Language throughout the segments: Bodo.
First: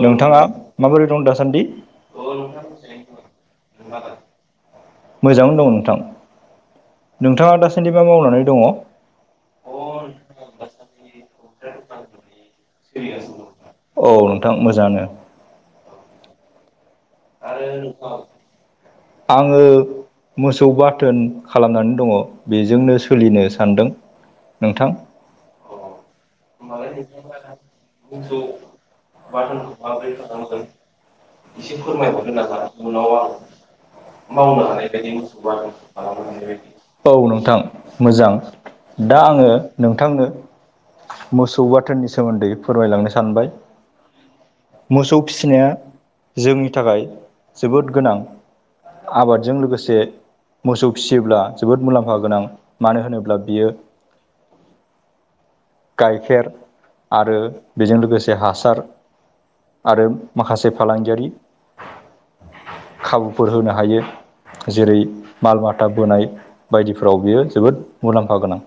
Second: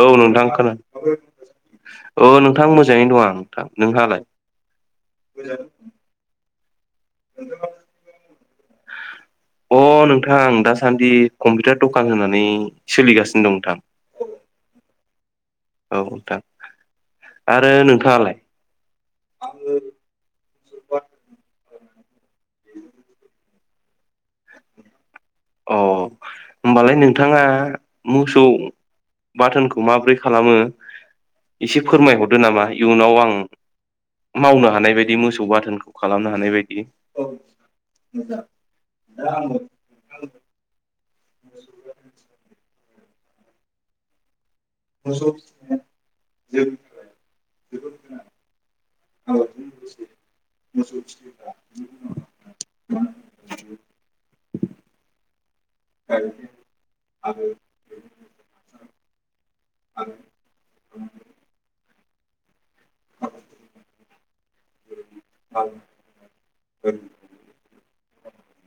औ नोंथाङा नोंथां खोना माबोरै दं दासान्दि अ नोंथां मोजाङैनो दं आ नोंथां नोंहालाय मोजांआवनो दं नोंथां नोंथाङा दासान्दि मा मावनानै दङ अ नोंथां दासान्दि कम्पिउटार दखान होनानै सोलिगासिनो दं नोंथां औ नोंथां मोजाङानो औ थां आरो औ आङो मोसौ बाथोन खालामनानै दंङ' बेजोंनो सोलिनो सानदों नोंथां अ होमबालाय नोंथाङा मोसौ बाथोनखौ माबोरै खालामो एसे फोरमाय हरदो नामा इयुनाव आं मावनो हानाय बायदि मोसौ बाथोनखौ खालामनो हानाय बायदि औ नोंथां मोजां दा आङो नोंथांनो मोसौ बाथोननि सोमोन्दै फोरमायलांनो सानबाय मोसौ फिसिनाया जोंनि थाखाय जोबोद गोनां आबादजों लोगोसे मोसौ फिसियोब्ला जोबोद मुलाम्फा गोनां मानो होनोब्ला बियो गाइखेर आरो बेजों लोगोसे हासार आरो माखासे फालांगियारि खाबुफोर होनो हायो। जेरै माल माथा बोनाय बायदिफोराव बियो जोबोद मुलाम्फा गोनां।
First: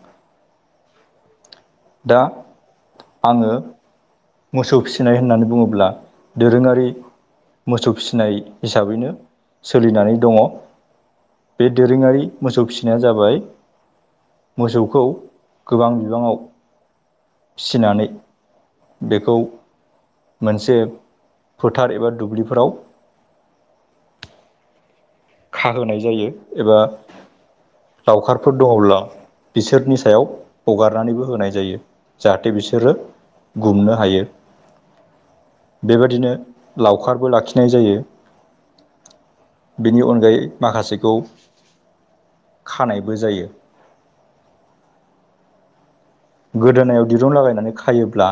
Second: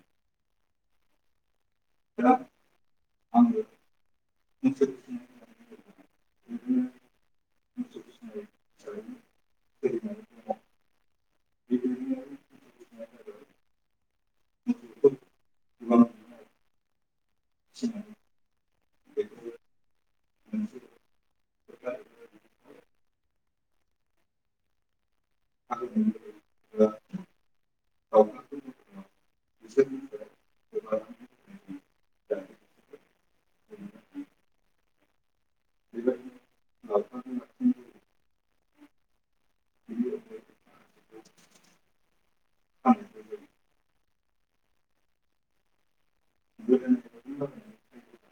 दा आंङो मोसौ फिसिनाय होननानै बुङोब्ला दोरोङारि मोसौ फिनाय हिसाबैनो सोलिनानै दङ। बे दोरोङारि मोसौ फिसिनाया जाबाय मोसौखौ गोबां बिबाङाव फिसिनानै बेखौ मोनसे फोथार एबा दुब्लिफोराव खाहोनाय जायो एबा लावखारफोर दङब्ला बिसोरनि सायाव हगारनानैबो होनाय जायो जाहाथे बिसोरो गुमनो हायो। बेबादिनो लावखारबो लाखिनाय जायो। बिनि अनगायै माखासेखौ खानायबो जायो। गोदोनायाव दिरुं लागायनानै खायोब्ला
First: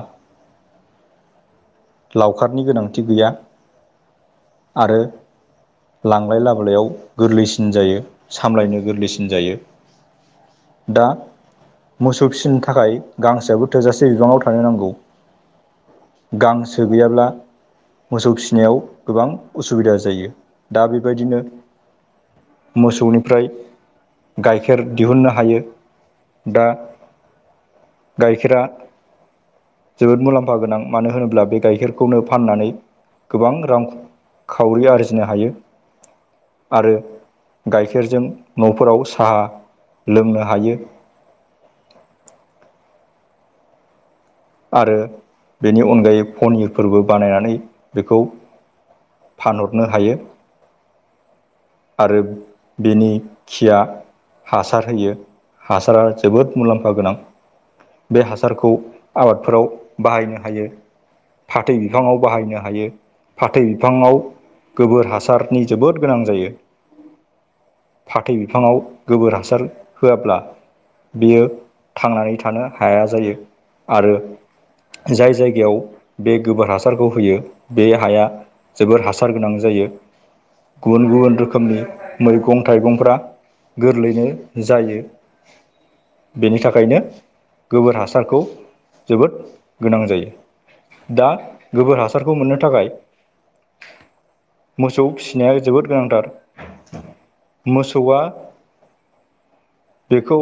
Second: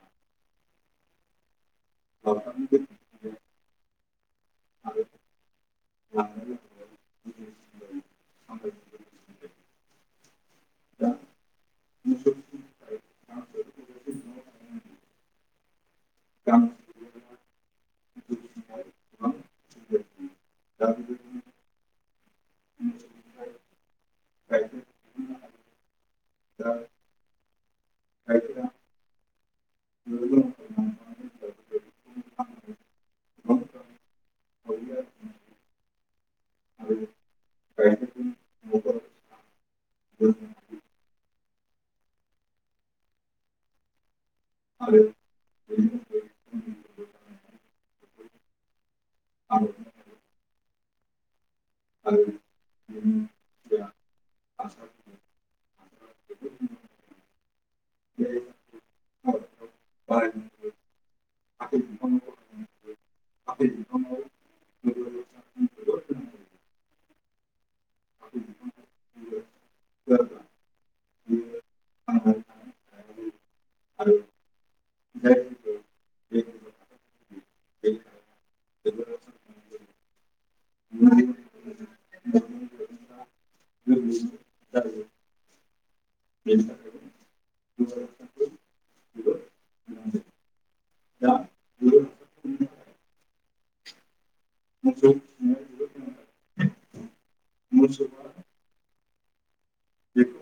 लावखारनि गोनांथि गैया आरो लांलाय लाबोलायाव गोरलैसिन जायो सामलायनो गोरलैसिन जायो। दा मोसौ फिसिनो थाखाय गांसोयाबो थोजासे बिबाङाव थानो नांगौ। गांसो गैयाब्ला मोसौ फिसिनायाव गोबां उसुबिदा जायो। दा बेबायदिनो मोसौनिफ्राय गाइखेर दिहुननो हायो। दा गाइखेरा जोबोद मुलाम्फा गोनां मानो होनोब्ला बे गाइखेरखौनो फाननानै गोबां रां खावरि आरजिनो हायो। आरो गाइखेरजों न'फोराव साहा लोंनो हायो। [inaudible] आरो बेनि अनगायै पनिरफोरबो बानायनानै बेखौ फानहरनो हायो। आरो बेनि खिया हासार होयो हासारा जोबोद मुलाम्फा गोनां बे हासारखौ आबादफोराव बाहायनो हायो। फाथै बिफाङाव बाहायनो हायो। फाथै बिफाङाव गोबोर हासारनि जोबोद गोनां जायो‌। फाथै बिफाङाव गोबोर हासार होयाब्ला बेयो थांनानै थानो हाया जायो आरो जाय जायगायाव बे गोबोर हासारखौ होयो बे हाया जोबोर हासार गोनां जायो। गुबुन गुबुन रोखोमनि मैगं थाइगंफ्रा गोरलैनो जायो। बेनि थाखायनो गोबोर हासारखौ जोबोद गोनां जायो दा गोबोर हासारखौ मोननो थाखाय [unintelligible] मोसौ फिसिनाया जोबोद गोनांथार मोसौआ बेखौ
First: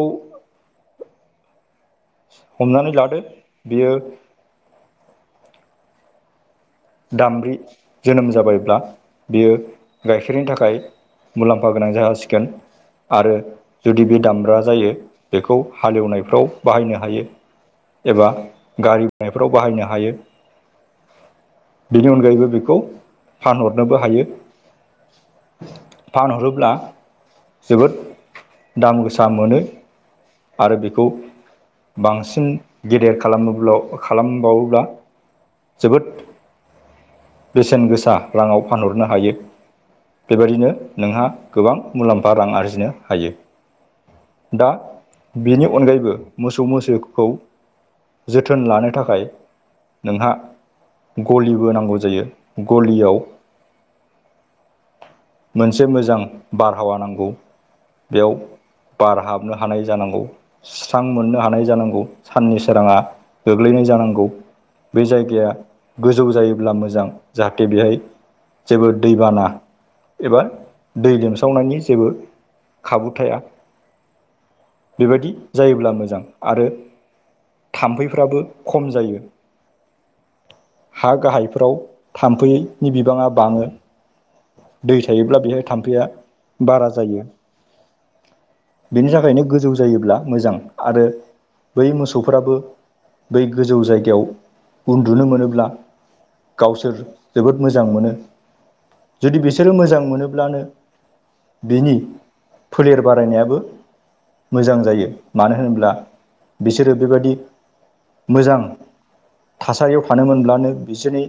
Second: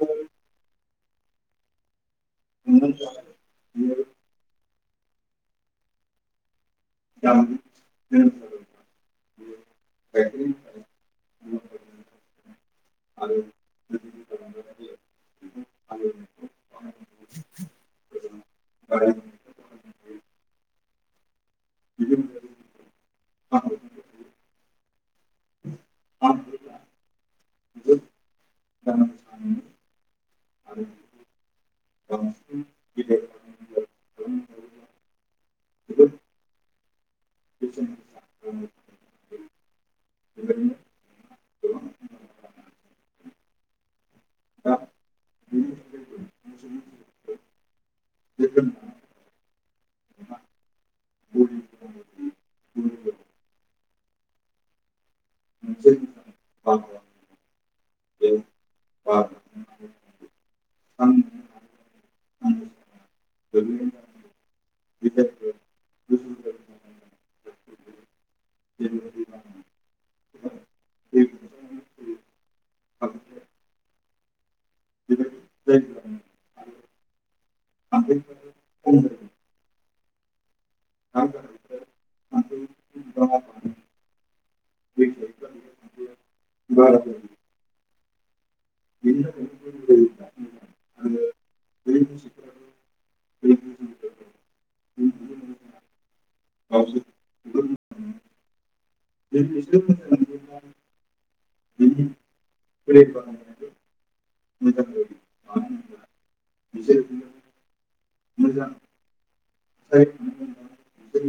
हमनानै लादो बियो दामब्रि जोनोम जाबायब्ला बियो गाइखेरनि थाखाय मुलाम्फा गोनां जासिगोन। आरो जुदि बे दामब्रा जायो बेखौ हालेवनायफ्राव बाहायनो हायो। एबा गारि बोनायफ्राव बाहायनो हायो। बिनि अनगायैबो बेखौ फानहरनोबो हायो। फानहरोब्ला जोबोद दाम गोसा मोनो। आरो बेखौ बांसिन गेदेर खालामोब्ला खालामबावोब्ला जोबोद बेसेन गोसा राङाव फानहरनो हायो। बेबायदिनो नोंहा गोबां मुलाम्फा रां आरजिनो हायो। दा बेनि अनगायैबो मोसौ मैसोखौ जोथोन लानो थाखाय नोंहा गलिबो नांगौ जायो गलियाव मोनसे मोजां बारहावा नांगौ बेयाव बारहाबनो हानाय जानांगौ स्रां मोननो हानाय जानांगौ साननि सोराङा गोग्लैनाय जानांगौ बे जायगाया गोजौ जायोब्ला मोजां जाहाथे बेवहाय जेबो दैबाना एबा दै लोमसावनायनि जेबो खाबु थाया। बेबायदि जायोब्ला मोजां आरो। थाम्फैफ्राबो खम जायो। हा गाहायफोराव थाम्फैनि बिबाङा बाङो। दै थायोब्ला बेहाय थाम्फैया बारा जायो। बेनि थाखायनो गोजौ जायोब्ला मोजां आरो बै मोसौफोराबो बै गोजौ जायगायाव उन्दुनो मोनोब्ला गावसोर जोबोद मोजां मोनो जुदि बिसोरो मोजां मोनोब्लानो बिनि फोलेर बारायनायाबो मोजां जायो मानो होनोब्ला बिसोरो बेबायदि मोजां थासारियाव थानो मोनब्लानो बिसोरनि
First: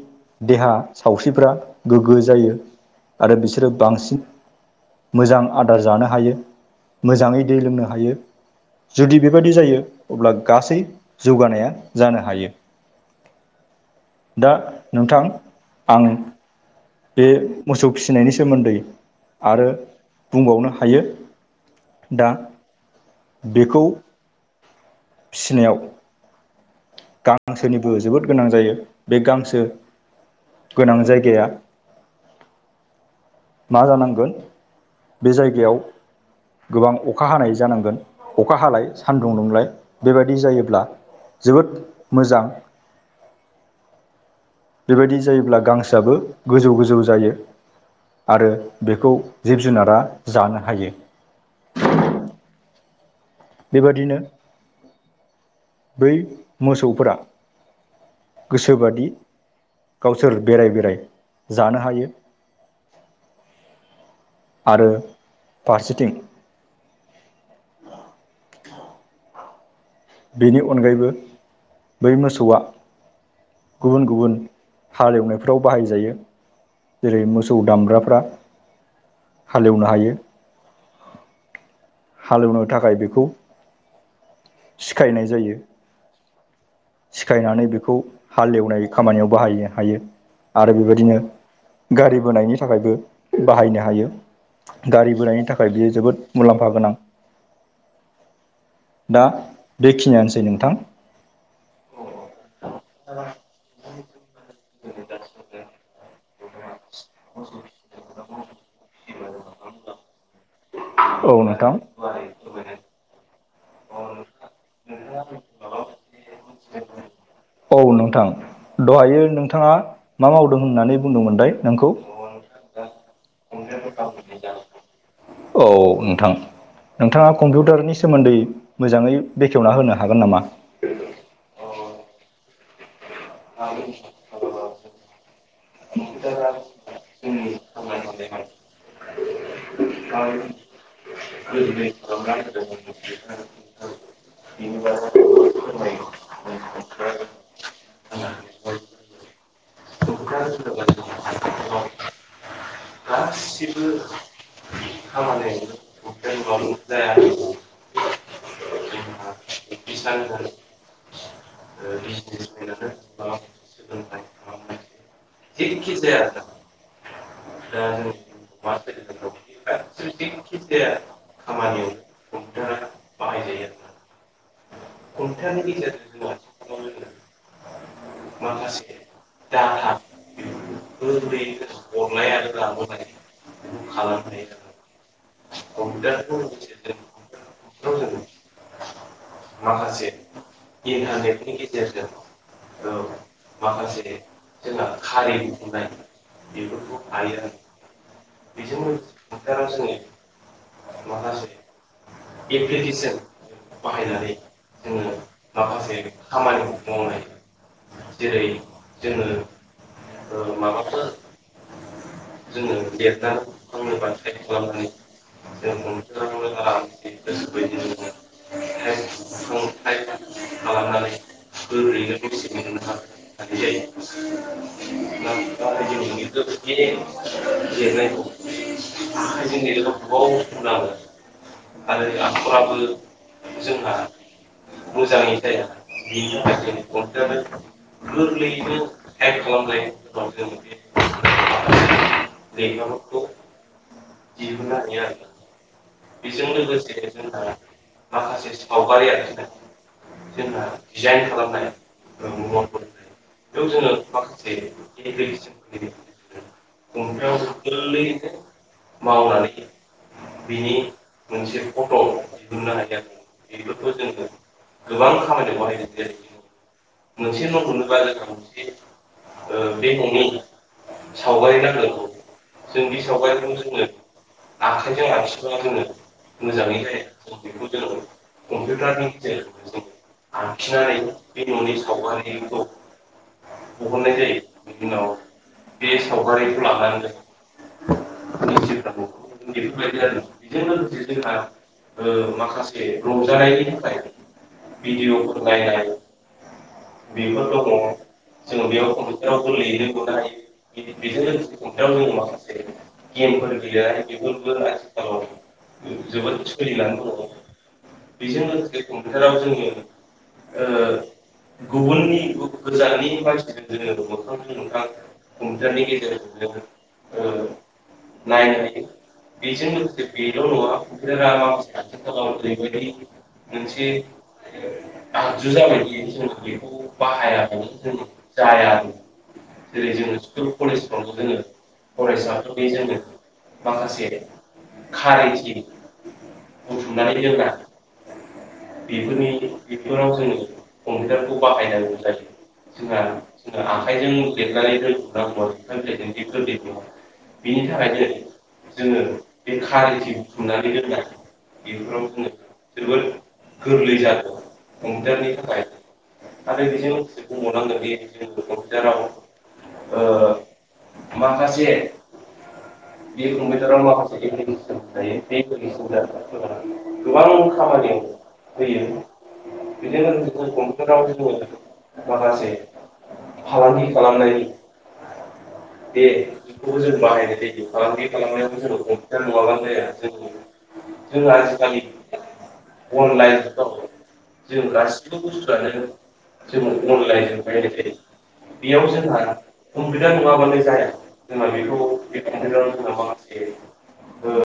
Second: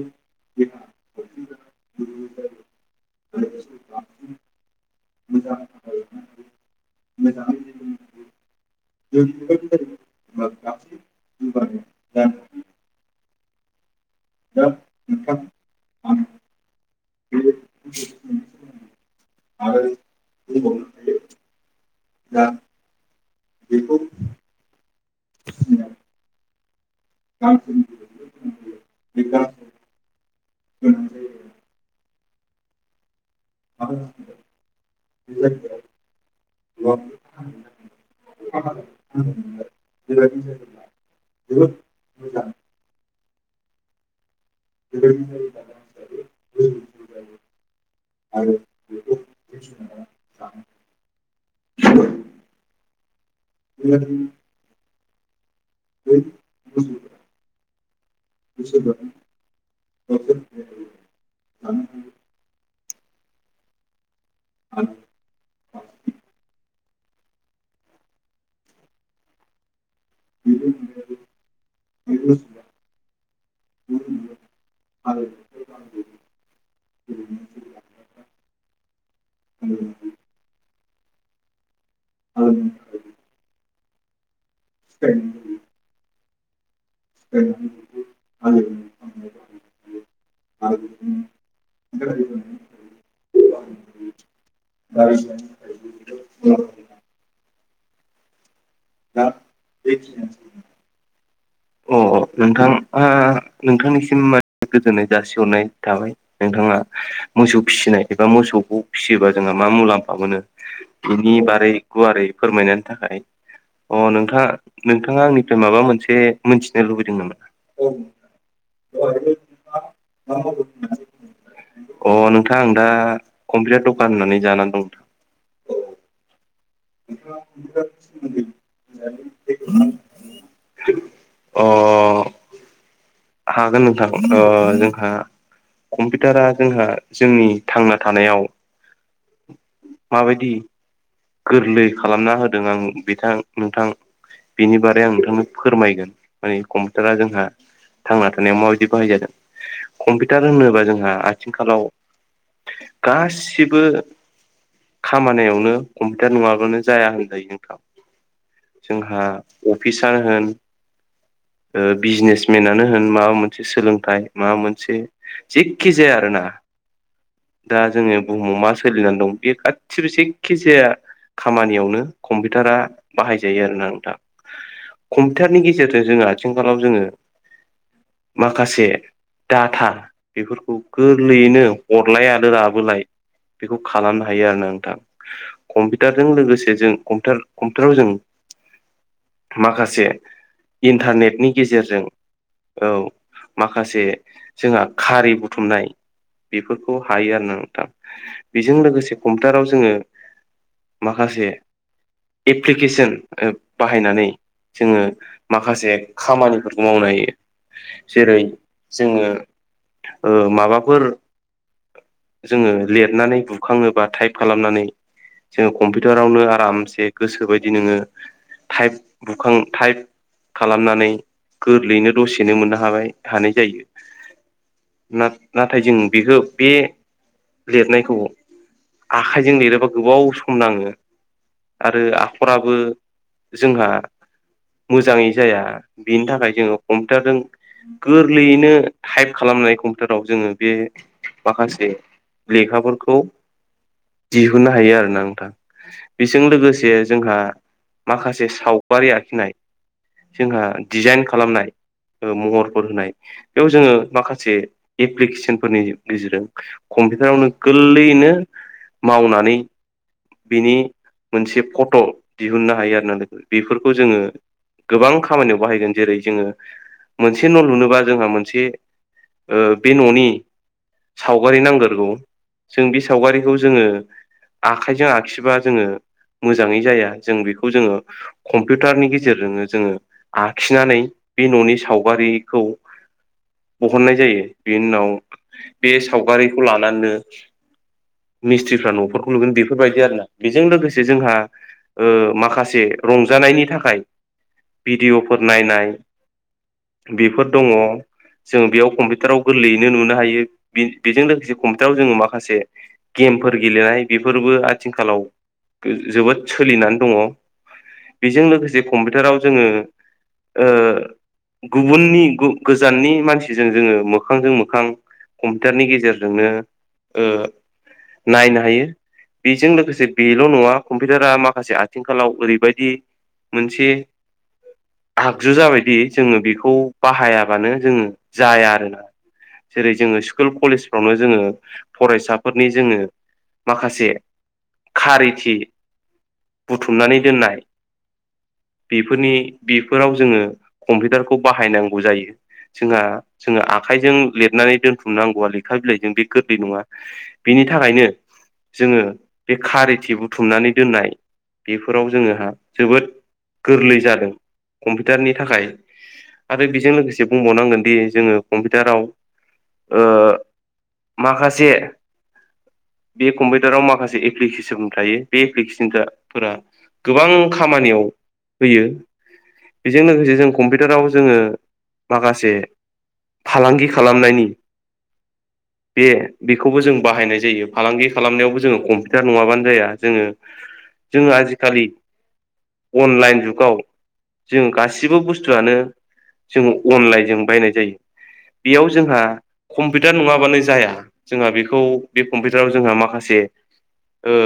देहा सावस्रिफ्रा गोग्गो जायो। आरो बिसोरो बांसिन मोजां आदार जानो हायो मोजाङै दै लोंनो हायो। जुदि बेबायदि जायो अब्ला गासै जौगानाया जानो हायो। दा नोंथां आं बे मोसौ फिसिनायनि सोमोन्दै आरो बुंबावनो हायो। दा बेखौ फिसिनायाव गांसोनिबो जोबोद गोनां जायो। बे गांसो गोनां जायगाया मा जानांगोन बे जायगायाव गोबां अखा हानाय जानांगोन अखा हालाय सानदुं दुंलाय बेबायादि जायोब्ला जोबोद मोजां। बेबायदि जायोब्ला गांसोआबो गोजौ गोजौ जायो। आरो बेखौ जिब जुनारा जानो हायो। बेबादिनो बै मोसौफोरा गोसोबादि गावसोर बेराय बेराय जानो हायो। आरो फारसेथिं बेनि अनगायैबो बै मोसौआ गुबुन गुबुन हालेवनायफोराव बाहायजायो। जेरै मोसौ दामगब्राफ्रा हालेवनो हायो। हालेवनो थाखाय बेखौ सिखायनाय जायो। सिखायनानै बेखौ हालेवनाय खामानियाव बाहायनो हायो आरो बेबायदिनो गारि बोनायनि थाखायबो बाहायनो हायो। गारि बोरायनि थाखाय बियो जोबोद मुलाम्फा गोनां दा बेखिनियानोसै नोंथां। अ नोंथां ओ नोंथांनिसिम, गोजोननाय जासिहरनाय थाबाय नोंथाङा मोसौ फिसिनाय एबा मोसौखौ फिसियोबा जोंहा मा मुलाम्फा मोनो औ बिनि बारै नोंथां गुवारै फोरमायनायनि थाखाय अ नोंथाङा आंनिफ्राय माबा मोनसे मोनथिनो लुबैदों नामा औ नोंथां दहायो नोंथाङा मा मावदों होननानै बुंदोंमोन लाय नोंखौ [unintelligible] जाना दं औ नोंथां, नोंथाङा कम्पिउटारनि सोमोन्दै मोजाङै बेखेवना होनो हागोन नामा? अ हागोन नोंथां, जोंहा कम्पिउटारा जोंहा जोंनि थांना थानायाव माबायदि गोरलै खालामना होदों नोंथां बिनि बारै आं नोंथांनो फोरमायगोन माने कम्पिउटारा जोंहा थांना थानायाव माबायदि बाहाय जादों कम्पिउटार होनोबा जोंहा आथिंखालाव गासिबो खामानियावनो कम्पिउटार नङाबानो जाया होनजायो नोंथां, ! जोंहा अफिसार होन बिजनेसमेनानो होन होन माबा मोनसे सोलोंथाइ, माबा मोनसे जेकिखि जाया आरोना दा जोङो बुहुमाव मा सोलिनानै दं बे गासिबो जेखि जाया खामानियावनो कम्पिउटारा बाहायजायो आरोना नोंथां। कम्पिउटारनि गेजेरजों जोङो आथिंखालाव जोङो माखासे डाटा बेफोरखौ गोरलैयैनो हरलाय आरो लाबोलाय बेखौ खालामनो हायो आरो ना नोंथां। कम्पिउटारजों लोगोसे जों कम्पिउटाराव जों [inaudible] माखासे इन्टारनेटनि गेजेरजों औ माखासे जोंहा खारि बुथुमनाय बेफोरखौ हायो आरो ना नोंथां बेजों लोगोसे कम्पिउटाराव जोङो माखासे एप्लिकेसन बाहायनानै जोङो माखासे खामानि खामानिफोरखौ मावनो हायो। जेरै, जोङो माबाफोर जोङो लिरनानै बुखाङोबा टाइप खालामनानै जोङो कम्पिउटारावनो गोबाव आरामसे गोसो बायदि नोङो टाइप खालामनानै गोरलैनो दसेनो मोननो हानाय जायो। नाथाय जों बे लिरनायखौ आखाइजों लिरोबा गोबाव सम नाङो आरो आखराबो जोंहा मोजाङै जाया बेनि थाखाय जोङो कम्पिउटारजों गोरलैयैनो टाइप टाइम खालामनाय कम्पिउटाराव जोङो बे माखासे लेखाफोरखौ दिहुननो हायो आरोना नोंथां। बेजों लोगोसे जोंहा माखासे साव गारि आखिनाय जोंहा डिजाइन खालामनाय खालामनानै ओ महरफोर होनाय बेयाव जोङो माखासे एप्लिकेसनफोरनि गेजेरजों कम्पिउटाराव नों गोलैयैनो मावनाय [unintelligible] बिनि मोनसे फट' दिहुननो हायो आरो ना लोगो बेफोरखौ जोङो गोबां खामानियाव बाहायगोन जेरै जोङो मोनसे न' लुनोबा खामानियावनोबा जोंहा मोनसे ओ बे न'नि सावगारि नांगोरगौ जों बे सावगारिखौ जोङो आखाइजों आखिबा जोङो मोजाङै जाया जों बेखौ जोङो कम्पिउटारनि गेजेरजोंनो जोङो आखिनानै बे न'नि सावगारिखौ बहननाय जायो बेनि उनाव बे सावगारिखौ लानानैनो जों जिउ मिस्थ्रिफ्रा न'खरखौ लुगोन बेफोरबायदि आरोना बेजों लोगोसे जोंहा ओ माखासे रंजानायनि थाखाय भिडिअ'फोर नायनाय। बेफोर दङ जों जोङो बेयाव कम्पिउटाराव फोथारावबो गोरलैयैनो नुनो हायो बे-बेजों लोगोसे फोथाराव कम्पिउटाराव जों जोङो माखासे गे गेमफोर गेलेनाय बेफोरबो आथिखालाव जोबोद सोलिनानै दङ बे बेजों लोगोसे फोथाराव कम्पिउटाराव जों जोङो ओ गुबुननि गोजाननि ग-गोजाननि मानसि मानसिजों जोङो मोखांजों मोखां। कम्पिउटारनि गेजेरजोंनो गेजेरजों ओ नायनाय नायनो बे हायो। बेजों लोगोसे बेल' नङा कम्पिउटारा जोंहा माखासे आथिंखालाव ओरैबायदि मोनसे। आगजु जाबायदि जोङो बेखौ बाहायाबो बाहायाबानो जोङो जाया जायाबो आरोना। जेरै जोङो स्कुल कलेजफ्रावनो जोङो फरायसा फरायसाफोरनि जोङो माखासे। खारैथि खारिथि बुनानै बुथुमनानै दोनना दोननाय बेफोरनि बेफोराव जोङो कम्पिउटारखौ बाहायनांगौ जायो। जोंहा जोङो आखाइजों लिरनानै दोनथुमनांगौआ लेखा बिलाइजों बे गोरलै नङा! बेनि थाखायनो जोङो बे खारिथि बुथुमनानै दोननाय बेफोराव जोङोहा जोबोद गोरलै जादों कम्पिउटारनि थाखाय आरो बेजों लोगोसे बुंबावनांगोन दि जोङो कम्पिउटाराव ओ माखासे बे बि फंबाय कम्पिउटाराव जाव माखासे एपेसन एप्लिकेसन थायो बे एप्लिकेसनफोरा एपेसन [unintelligible] गोबां खामानियाव फैयो होयो बिदिनो जों [unintelligible] बेफोराव जोङो माखासे फालांगि खालामनायनि बे बेखौबो जों बाहायनाय जायो फालांगि खालामनायावबो जोङो कम्पिउटार नङाबानो जाया जोङो जोङो आजिखालि अनलाइन जुगाव जों गासिबो बुस्थु आनो जोङो अनलाइनजों बायनाय जायो। बियाव जोंहा कम्पिलिउटार नङाबानो जाया जोंङा बेखौ बे कमपिटाराव जोंना माखासे ओ